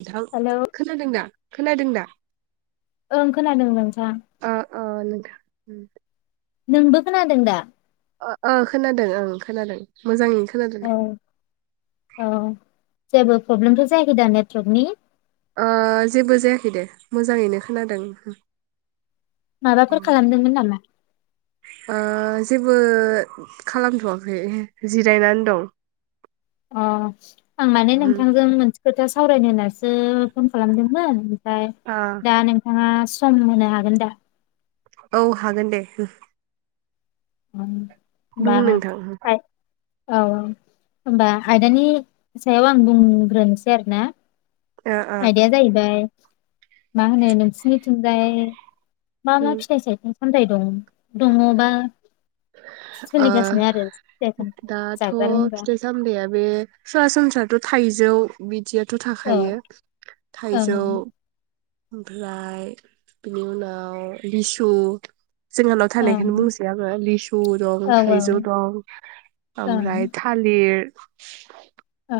नोंथां हेलौ खोनादों दा? खोनादों दा? ओं खोनादों नोंथां। उम। नोंबो खोनादों दा? अ ओ खोनादों ओं खोनादों मोजाङै। खोनादों औ दे। औ जेबो प्रब्लेमथ' जायाखै दा नेटवर्कनि? ओ जेबो जायाखै दे मोजाङैनो खोनादों। माबाफोर खालामदोंमोन नामा? ओ जेबो खालामथ'वाखै जिरायनानै दं। अ। आं माने नोंथांजों मोन खोथा सावरायनो होना उम फन खालामदोंमोन ओमफ्राय आ दा नोंथाङा सम होनो हागोन दा? औ हागोन दे। त बुं नोंथां। औ। होमबा आयदानि सायाव आं बुंग्रोनोसोय आरो ना। ओ ओ आइदाया जाहैबाय मा होनो नोंसिनि थिंजाय म मा फिथाइ सायखं सायथाय दं। दङ बा ओ सोलिगासिनो आरो फिथाइ सामथाइ दाथ' जाग्रा लोंग्रा फिथाइ सामथायाइया बे सरासनस्रा थ' थाइजौ बिदिया थ' औ थाखायो ओं थाइजौ ओमफ्राय बिनि उनाव लिसु जोंहा थानायखोनो ओं बुंसै आङो लिसु दं औ थाइजौ ओं दं ओमफ्राय थालिर उ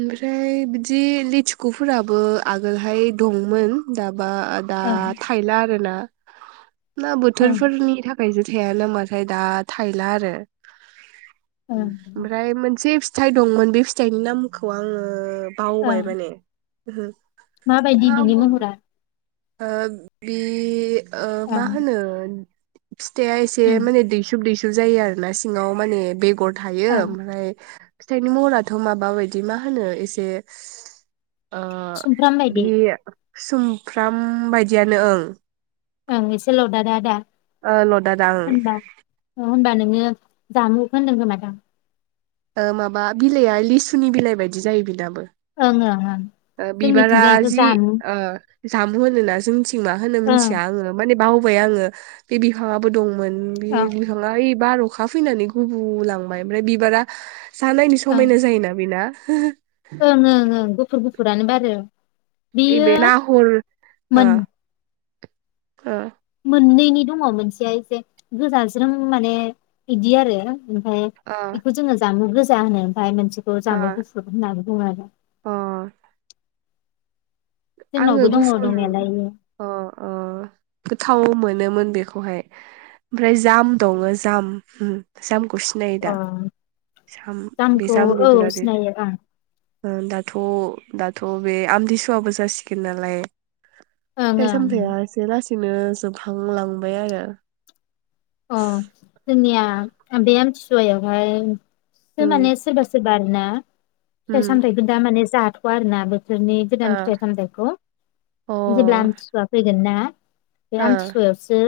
ओमफ्राय बिदि लेथिखुफोराबो आगोलहाय दंमोन दा माबा दा ओं थायला आरो ना। ना ओं बोथोरफोरनि थाखा बायजो थायानो हबाथाय दा थायला आरो ओं ओमफ्राय मोनसे फिथाइ दंमोन बे फिथाइनि नाम खौ आङो बाव बाय ओं माने ओहो माबायदि बिनि मा महरा? ओ बि ओ मा ओं होनो फिथाइया एसे ओं माने दैसुब दैसु जायो आरोना सिङाव माने बेगर थायो ओं ओमफ्राय फिथाइनि महराथ' माबा बायदि मा होनो एसे ओ सुमफ्राम बायदि बे सुम फ्राम बायदियानो ओं ओं एसे ल'दा दा दा ओ ल'दा दा ओं ङो जामुखौ होनदों खोमादां ओ माबा बिलाइआ लिसुनि बिलाइ बायदि जायो बिनाबो [unintelligible] ओ बिबारा जोंनिथिंजाय बेखौ जि जामु ओ जामु होनोना जोंनिथि मा होनो ओं मिथिया आङो माने बावबाय आङो बे बिफाङाबो दं मोन बि ओं बिफाङा ओइ बार अखा फैनानै गुबुलांबाय ओमफ्राय बिबारा जा नायनो ओं समायना जायोना बेना [inaudible] ओं ओं ओं गुफ फुर गुफुरानो बारो इ बेयो बे नाहर आ मोन ओ मोननैनि दङ मोनसेया एसे गोजाज्रोम माने बिदि आरो ओमफाय ओ बेखौ जोङो जामु गोस जा होनो ओमफाय मोनस बिखौ जामु अ गुफुर होनना बुङो आरो आङो जोंनावबो दङ गुफुर दंनायालाय इयो अ अ गोथावमोन नोमोन बेखौहाय ओमफाय जाम दङो जाम ओम जाम खौ अ सिनायोदा? जामखौ औ सिनायो ओं। ओ दाथ' दाथ' बे आमथिसुवा बो जासिगोन नालाय ओं फिथाइ सामथाइ एसे लास बिदिनो जोबहांलांबाय आरो अ जोंनिया बे आमथिसुवायावहाय जो उम माने सोरबा सोरबा आरो ना। फिथाइ उम सामथायाइखौ दा माने जाथ'आरो ना बे बिसोरनि गोदान फिथाइ सामथाइखौ ओ जेब्ला आमथिसुवा फैगोन ना। बे अ ओ आमथिसुवायावसो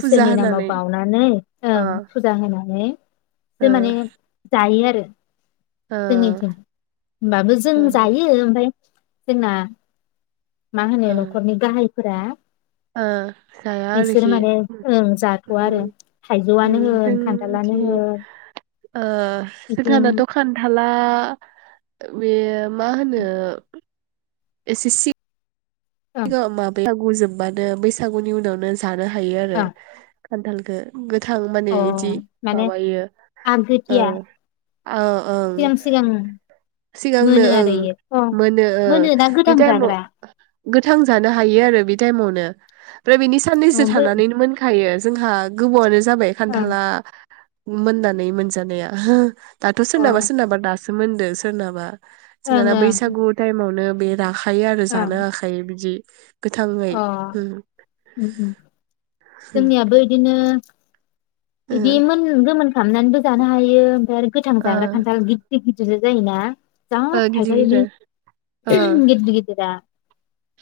फुजा इसोरनि नामाव होनानै बावनानै ओ ओं फुजा होनानै सो ओ माने जायो आरो ओ [inaudible] जोंनिथि होनबाबो जों ओ जायो ओमफ्राय जोंना मा होनो ओ न'खरनि गाहायफोरा ओ जाया बिसोर आरोखि माने ओ जा उम उम खान्थालानो जोंथि होन ओ बिथिं जोंहानथ' खान्थाला बे माहोनो एस एस सि ओं [unintelligible] माबेयाव होजोबबानो बैसागुनि उनावनो जानो हायो आरो ओं खान्थालखो गो थां माने अ बिदि माने माबायों ओ आगोथिया ओ ओं सिगां सिगां सिगांनो मोनो ओं आरो इयो अ मोहोनो मोनो ना बे गोथां टाइमाव जाग्रा गोथां जानो हायो आरो बे टाइमावनो ओमफ्राय बिनि साननैसो अ बै ओं थानानैनो मोनखायो जोंहा गोबावानो जाबाय अ खान्थाला मोननानै मोनजानाया। दाथ' सोरनाबा ओं सोरनाबा दास सोमोन्दो सोरनाबा जोंहा दा ओं बैसागु टाइमावनो बेरा थायो आरो जानो ओं बिदि अ उम उम उम जोंनियाबो बिदिनो ओ बिदि मोन गोमोन खालामनानैबो जानो हायो ओमफ्राय आरो गोथां ओ जाग्रा खान्थाल गिदिर गिदिर जो जायो ना जा ओ गिदिर थायो बे गिदिर ओ गिदिर गिदिरा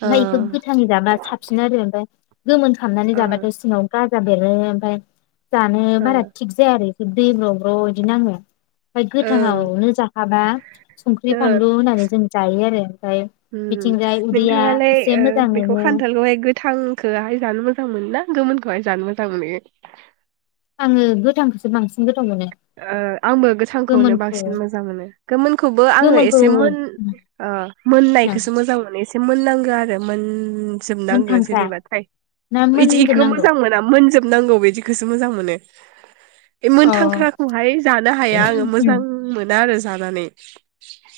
ओ नायखो गोथांङै जाबा साबसिन आरो ओमफ्राय गोमोन खालामनानै ओ जाबाथाय सिनाव गा गाजा बेरो ओफ्राय जानो ओ बारा थिग जाया आरो दै ब्र' ब्र' बिदि नाङो ओमफ्राय ओं गोथाङावनो जाखाबा संख्रि ओ फानलु होननानै जों जायो आरो ओमफाय उम मिथिंजाय उदैया नोंथाङालाय एसे ओ मो बेखौ खान्थालखौहाय गोथांखौहाय जानो मोजां मोन ना? गोमोनखौहाय जानो मोजां मोनो? ओ गोथांखौसो बांसिन गो ओ आंबो गोथांखौनो बांसिन मोजां मोनो गोमोनखौबो आङो गोमोनखौ एसे मोन मोननायखौसो मोजां मोनो एसे मोननांगौ आरो मोन उम मोनजोबनागौ मोनथांखा जेनेबा ना बिदि मोनजोबनांगौ मोजां मोना मोनजोब नांगौ बिदिखौसो मोजां मोनो बे अ मोनथांख्रा खौहाय जानो हाया ओं आङो मोजां मोना आरो जानानै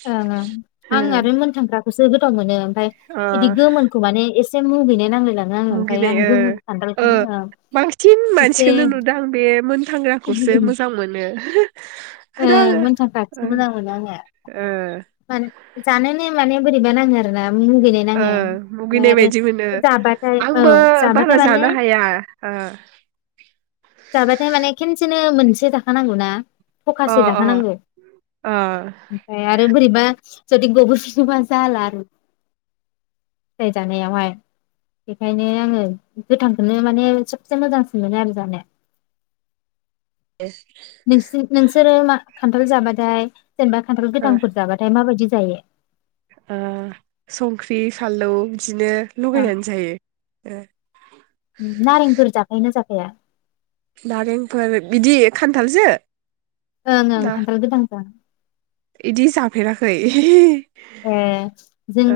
ओं ओं हो आं आरो मोनथांख्रा खौसो गोथावमोनो ओमफाय ओ बिदि गोमोनखौ माने एस से मुगैनाय नांगो मुगिनाय ओ ओ बांसिन एसे मानसिखौनो नुदों आं बे मोनथांग्राखौसो मोजां मोनो ओं आरो आङो ओ मोनथांख्राखौसो मोजां मोनो आङो ओ मा जानोबो माने बोरैबा नांङो आरोना मुगैनाय ओ नाङो ओमफ्राय मुगैनाय आरो बायदि मोनो जाबाथाय औ आंबो जाबाथाय बारा माने जानो हाया ओ एसे थाखा नांगौ ना अ थखासे जाहोनांगौ ओ ओमफ्राय आरो बोरैबा जुदि गबोफियोबा जाला आरो फिथाय जानायावहाय बेखायनो आङो गोथांखौनो माने सबसे मोजांसिन मोनो आरो जानो नोंसि नोंसोरो मा खान्थाल जाबाथाय जेनेबा खान्थाल ओ गोथांफोर जाबाथाय माबायदि जायो ओ संख्रि फानलौ बिदिनो ओ लगायनानै जायो ओ फाया नारेंफोर बिदि खान्थालजो? ओंं ओं ना खान्थाल गोथां जों इदि जाफेराखै ए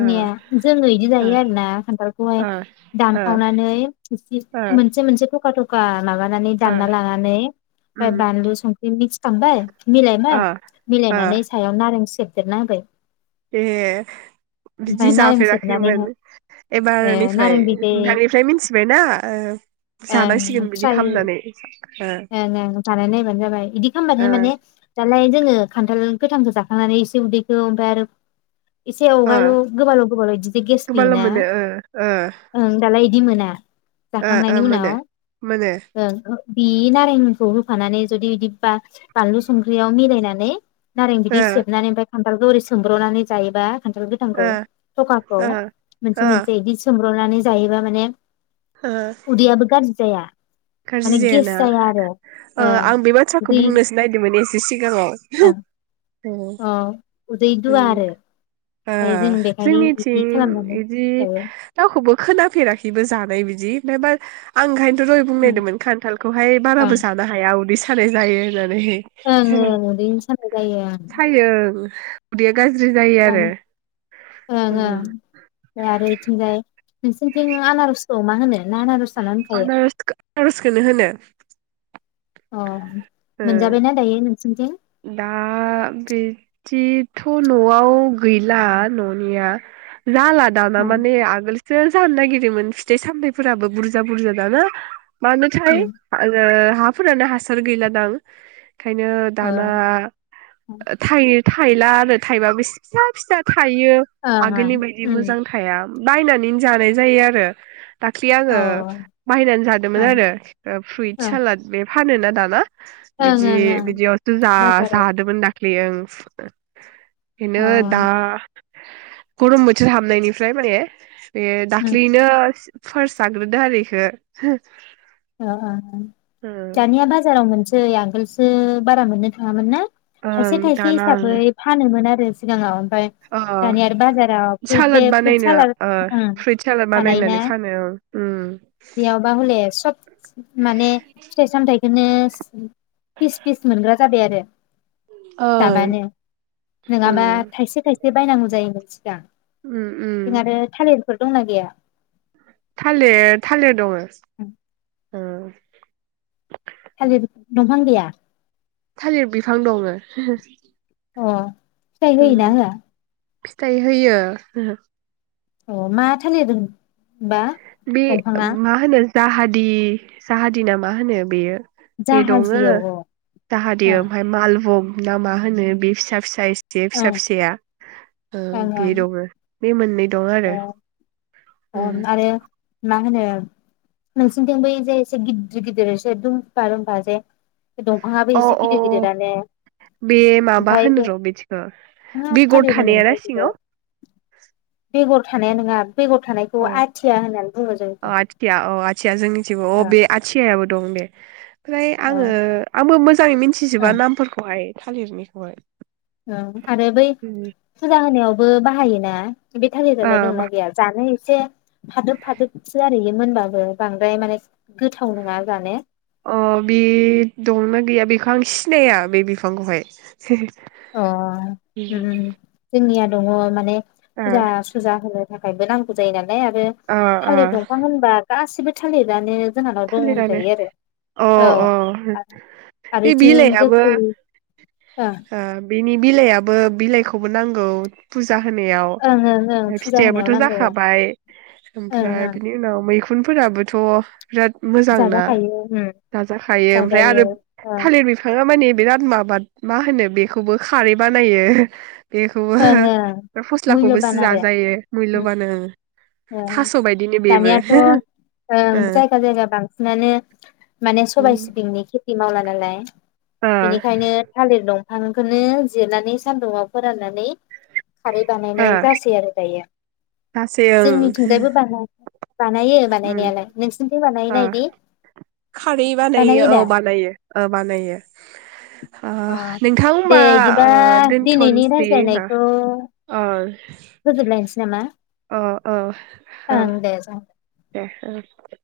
ओ जोङो इदि ओ जायो आरोना खान्थालखौहाय ओ ओ दानखावनानै एसे ओ मोनसे मोनसे थखा थख खा माबानानै ओ दानना लानानै उम ओमफ्राय बानलु संख्रि मिक्स खामबाय ओ मिलायबाय ओ मिलायनानै सायाव नारें से सेरना होबाय ए बिदि ओमफ्राय नारें जाफेराखैमोन सेबनानैहाय ए एबारनिफ्राय नारें बिदै नोंथानिफ्राय मिथिबायना ओ जानांसिगोन बिदि खामनानै ओं ओं जानाय नायबानो जाबाय इदि खामबाथाय ओ माने दालाय जोङो खान्थाल गोथांखौ जाखांनानै एसे उदैखौ ओमफ्राय आरो एसे ओ अगायल' गोबाल' गोबाल' बिदिस गेस गोबाल' फैयोना मोनो ओ ओ ओं दालाय बिदि मोना ओ जाखांनायनि ओ मोनो उनाव मोनो ओं उ बि नारेंखौ होफानानै जुदि बि बा-बानलु संख्रियाव मिलायनानै नारें बिदै ओ सेबनानै ओमफ्राय खान्थाल दौरि सोमब्र'नानै जायोबा खान्थाल गोथांखौ ओ थखाखौ ओ ओ मोनसे मोनसे बिदि सोम ब्रनानै जायोबा माने ओ उदैयाबो गाज्रि जाया गाज्रि माने जाया गेस ना। आरो अ ओ आं बे बाथ्राखौ उदै बुंनोसो नायदोंमोन एस [unintelligible] सिगाङाव [unintelligible] ओम अ उदै दुवा आरो ओ ओमफ्राय जों बेखायनो जोंनिथिं बिदि खालामनानै बिदि जायो रावखौबो खोनाफेराखैबो जानाय बिदि जि नबा आं ओंखायथ'ज ओं मोन खान्थालखौहाय ओं बाराबो जानो हाया उदै सा सानाय जायो। ओं होननानै। ओं दैनो साननाय जायो आं सायो उदैया गाज्रि जायो आरो [unintelligible] आरो इथिंजाय नोंसनिथिं आनारसखौ मा होनो ना आनारस जाना होनखायो आनारसखौ आनारसखौनो होनो अ ओ मोनजाबायना दायो नों [unintelligible] दा बिदिथ' न'आव गैला न'निया जाला दाना ओं माने आगोलसो। जानो नागिरदोंमोन फिथाइ सामथथायफोराबो बुरजा बुरजा दाना। मानोथाय ओम हाफोरानो हास हासार गैलादां ओंखायनो अ दाना ओं थाइ थाइला आरो थाइबाबो सिसा फिसा था थायो ओं आगोलनि बायदि ओम मोजां थाया बायनानै जानाय जायो आरो दाखलै अ आंङो ओं बायनानै जादोंमोन ओं आरो ओ फ्रुइट सालाद बे फानोना दाना। ओं बिदि ओं ओं बिदियाव जा बाजाराव जादोंमोन दाख ख्लिं स अ बिनो दा गरम बोथोर हाबनायनिफ्राय माने बे ओम दाख्लिनो फार्स जाग्रोदो आरो इखो अ अ अ ओं दानिया बाजाराव मोन [unintelligible] आगोलसो बारा मोननो थाङामोन ना? थाइसे थाइसे दाना हिसाबै फानोमोन आ [unintelligible] सिगाङाव ओमफ्राय अ दानिया आरो बाजाराव फ्रुइट बे सालाद फ्रुइट बानायनो सालाद अ ओम फ्रुइट सालाद बानायोना बानायनानै फानो उम उम बेयावबा हले सब माने फिथाय-सामथाय बिदिनो फिस फिस मोनग्रा जाबाय आरो। ओ जाबानो नङाबा उम थायसे थायसे बायनांगौ जायोमोन। दा उम उम फोर दंना गैया? थालिर थालिर दङो। ओ दंफां गैया? थालिर बिफां दङो। अ फिथाय होयोना उम होआ? फिथाइ होयो। अ मा थालिर दों बे मा होनो जाहादि जाहादिना मा होनो बेयो। बे दङो जाहाजि औ औ जाहादि औ ओमफ्राय मालभग ना मा होनो बे फिसा फिसा जे फिसा ओं फिसाया ओ ओं बे दङो। बे मोननै दं आरो। अ उम आरो मा होनो नोंसिनिथिंबो ओइजे एसे गिदिर गिदिर एसे दुमफा दुमफा जे दंफाङाबो अ एसे अ गिदिर गिदिरानो बे माबा ओमफ्राय होनो बे र' बिदिखौ मा बेगर थालिर थानाया ना होनोमोनथाय सिङाव? गर थानाया नङा बेगर थानायखौ अ आथिया होननानै बुङो अ जोंनिथिं आथिया अ आथिया जोंनिथिंबो अ ओ बे आथियाबो दं दे। ओमफ्राय ओ आङो आंबो मोजाङै ओ मिनथिजोबा नामफोरखौहाय। थालिरनिखौहाय आरो बै फुजा होनायावबो बाहायोना बे ओ थालिरालाय मा दंना गैया जानो एसे फादोब फादोबसो आरो बेयो मोनबाबो बांद्राय माने गोथाव नङा जानो अ बे दंना गैया बेखौ बां सिनाया बे बिफांखौहाय अ उम्म जोंनि आर दङ माने ओ जा सुजा होनो थाखायबो नांगौ जायो ना ओमफ्राय आरो ओ ओ थालिर दंफां होनोबा गासैबो थालिदानो थालिरानो अ अ औ आरो बे इथिं बिलायाबो गोखै ओं ओ बिनि बिलायाबो बिलाइखौबो नांगौ फुजा होनायाव ओं ओं ओं फुजा होनायाव फिथायाबोथ' नांगौ जाखाबाय ओं ओमफ्राय ओं बिनि उनाव मै खुनफोराबोथ' बिराद मोजांना जाजाखायो उम जाजाखायो ओमफ्राय जाजायो आरो ओं थालिर बिफाङा माने बिराद माबा मा होनो बेखौबो खारै बानायो बेखौबो ओं ओं मुल्यबान फस्लाखौबोसो आरो जाजायो उम मैलबान ओ थास' बायदिनो बेबो दानियाथ' ओं जायगा जायगा बांसिनानो माने ओ सबाय सिबिंनि खिथि मावलानालाय बेनिखायनो थालिर दं दंफां खौनो जिरनानै सान्दुंयाव फोराननानै नै खारै बानायनाय जासै आरो दायो जोंनिथिंजायबो बानाय बानायो उम्म बानायनायालाय नोंसिनिथिं ओ बानायोना इदि खारै बानायो औ बानायो ओ बानायो। ओ अ नोंथां दे होमबा बिदिबा ओ दिनैनि दोनथ'नोसै मा रायज्लायनायखौ ओ फोजोबलायनोसै नामा ओ ओ ओ ओं दे जागोन दे। दे ओं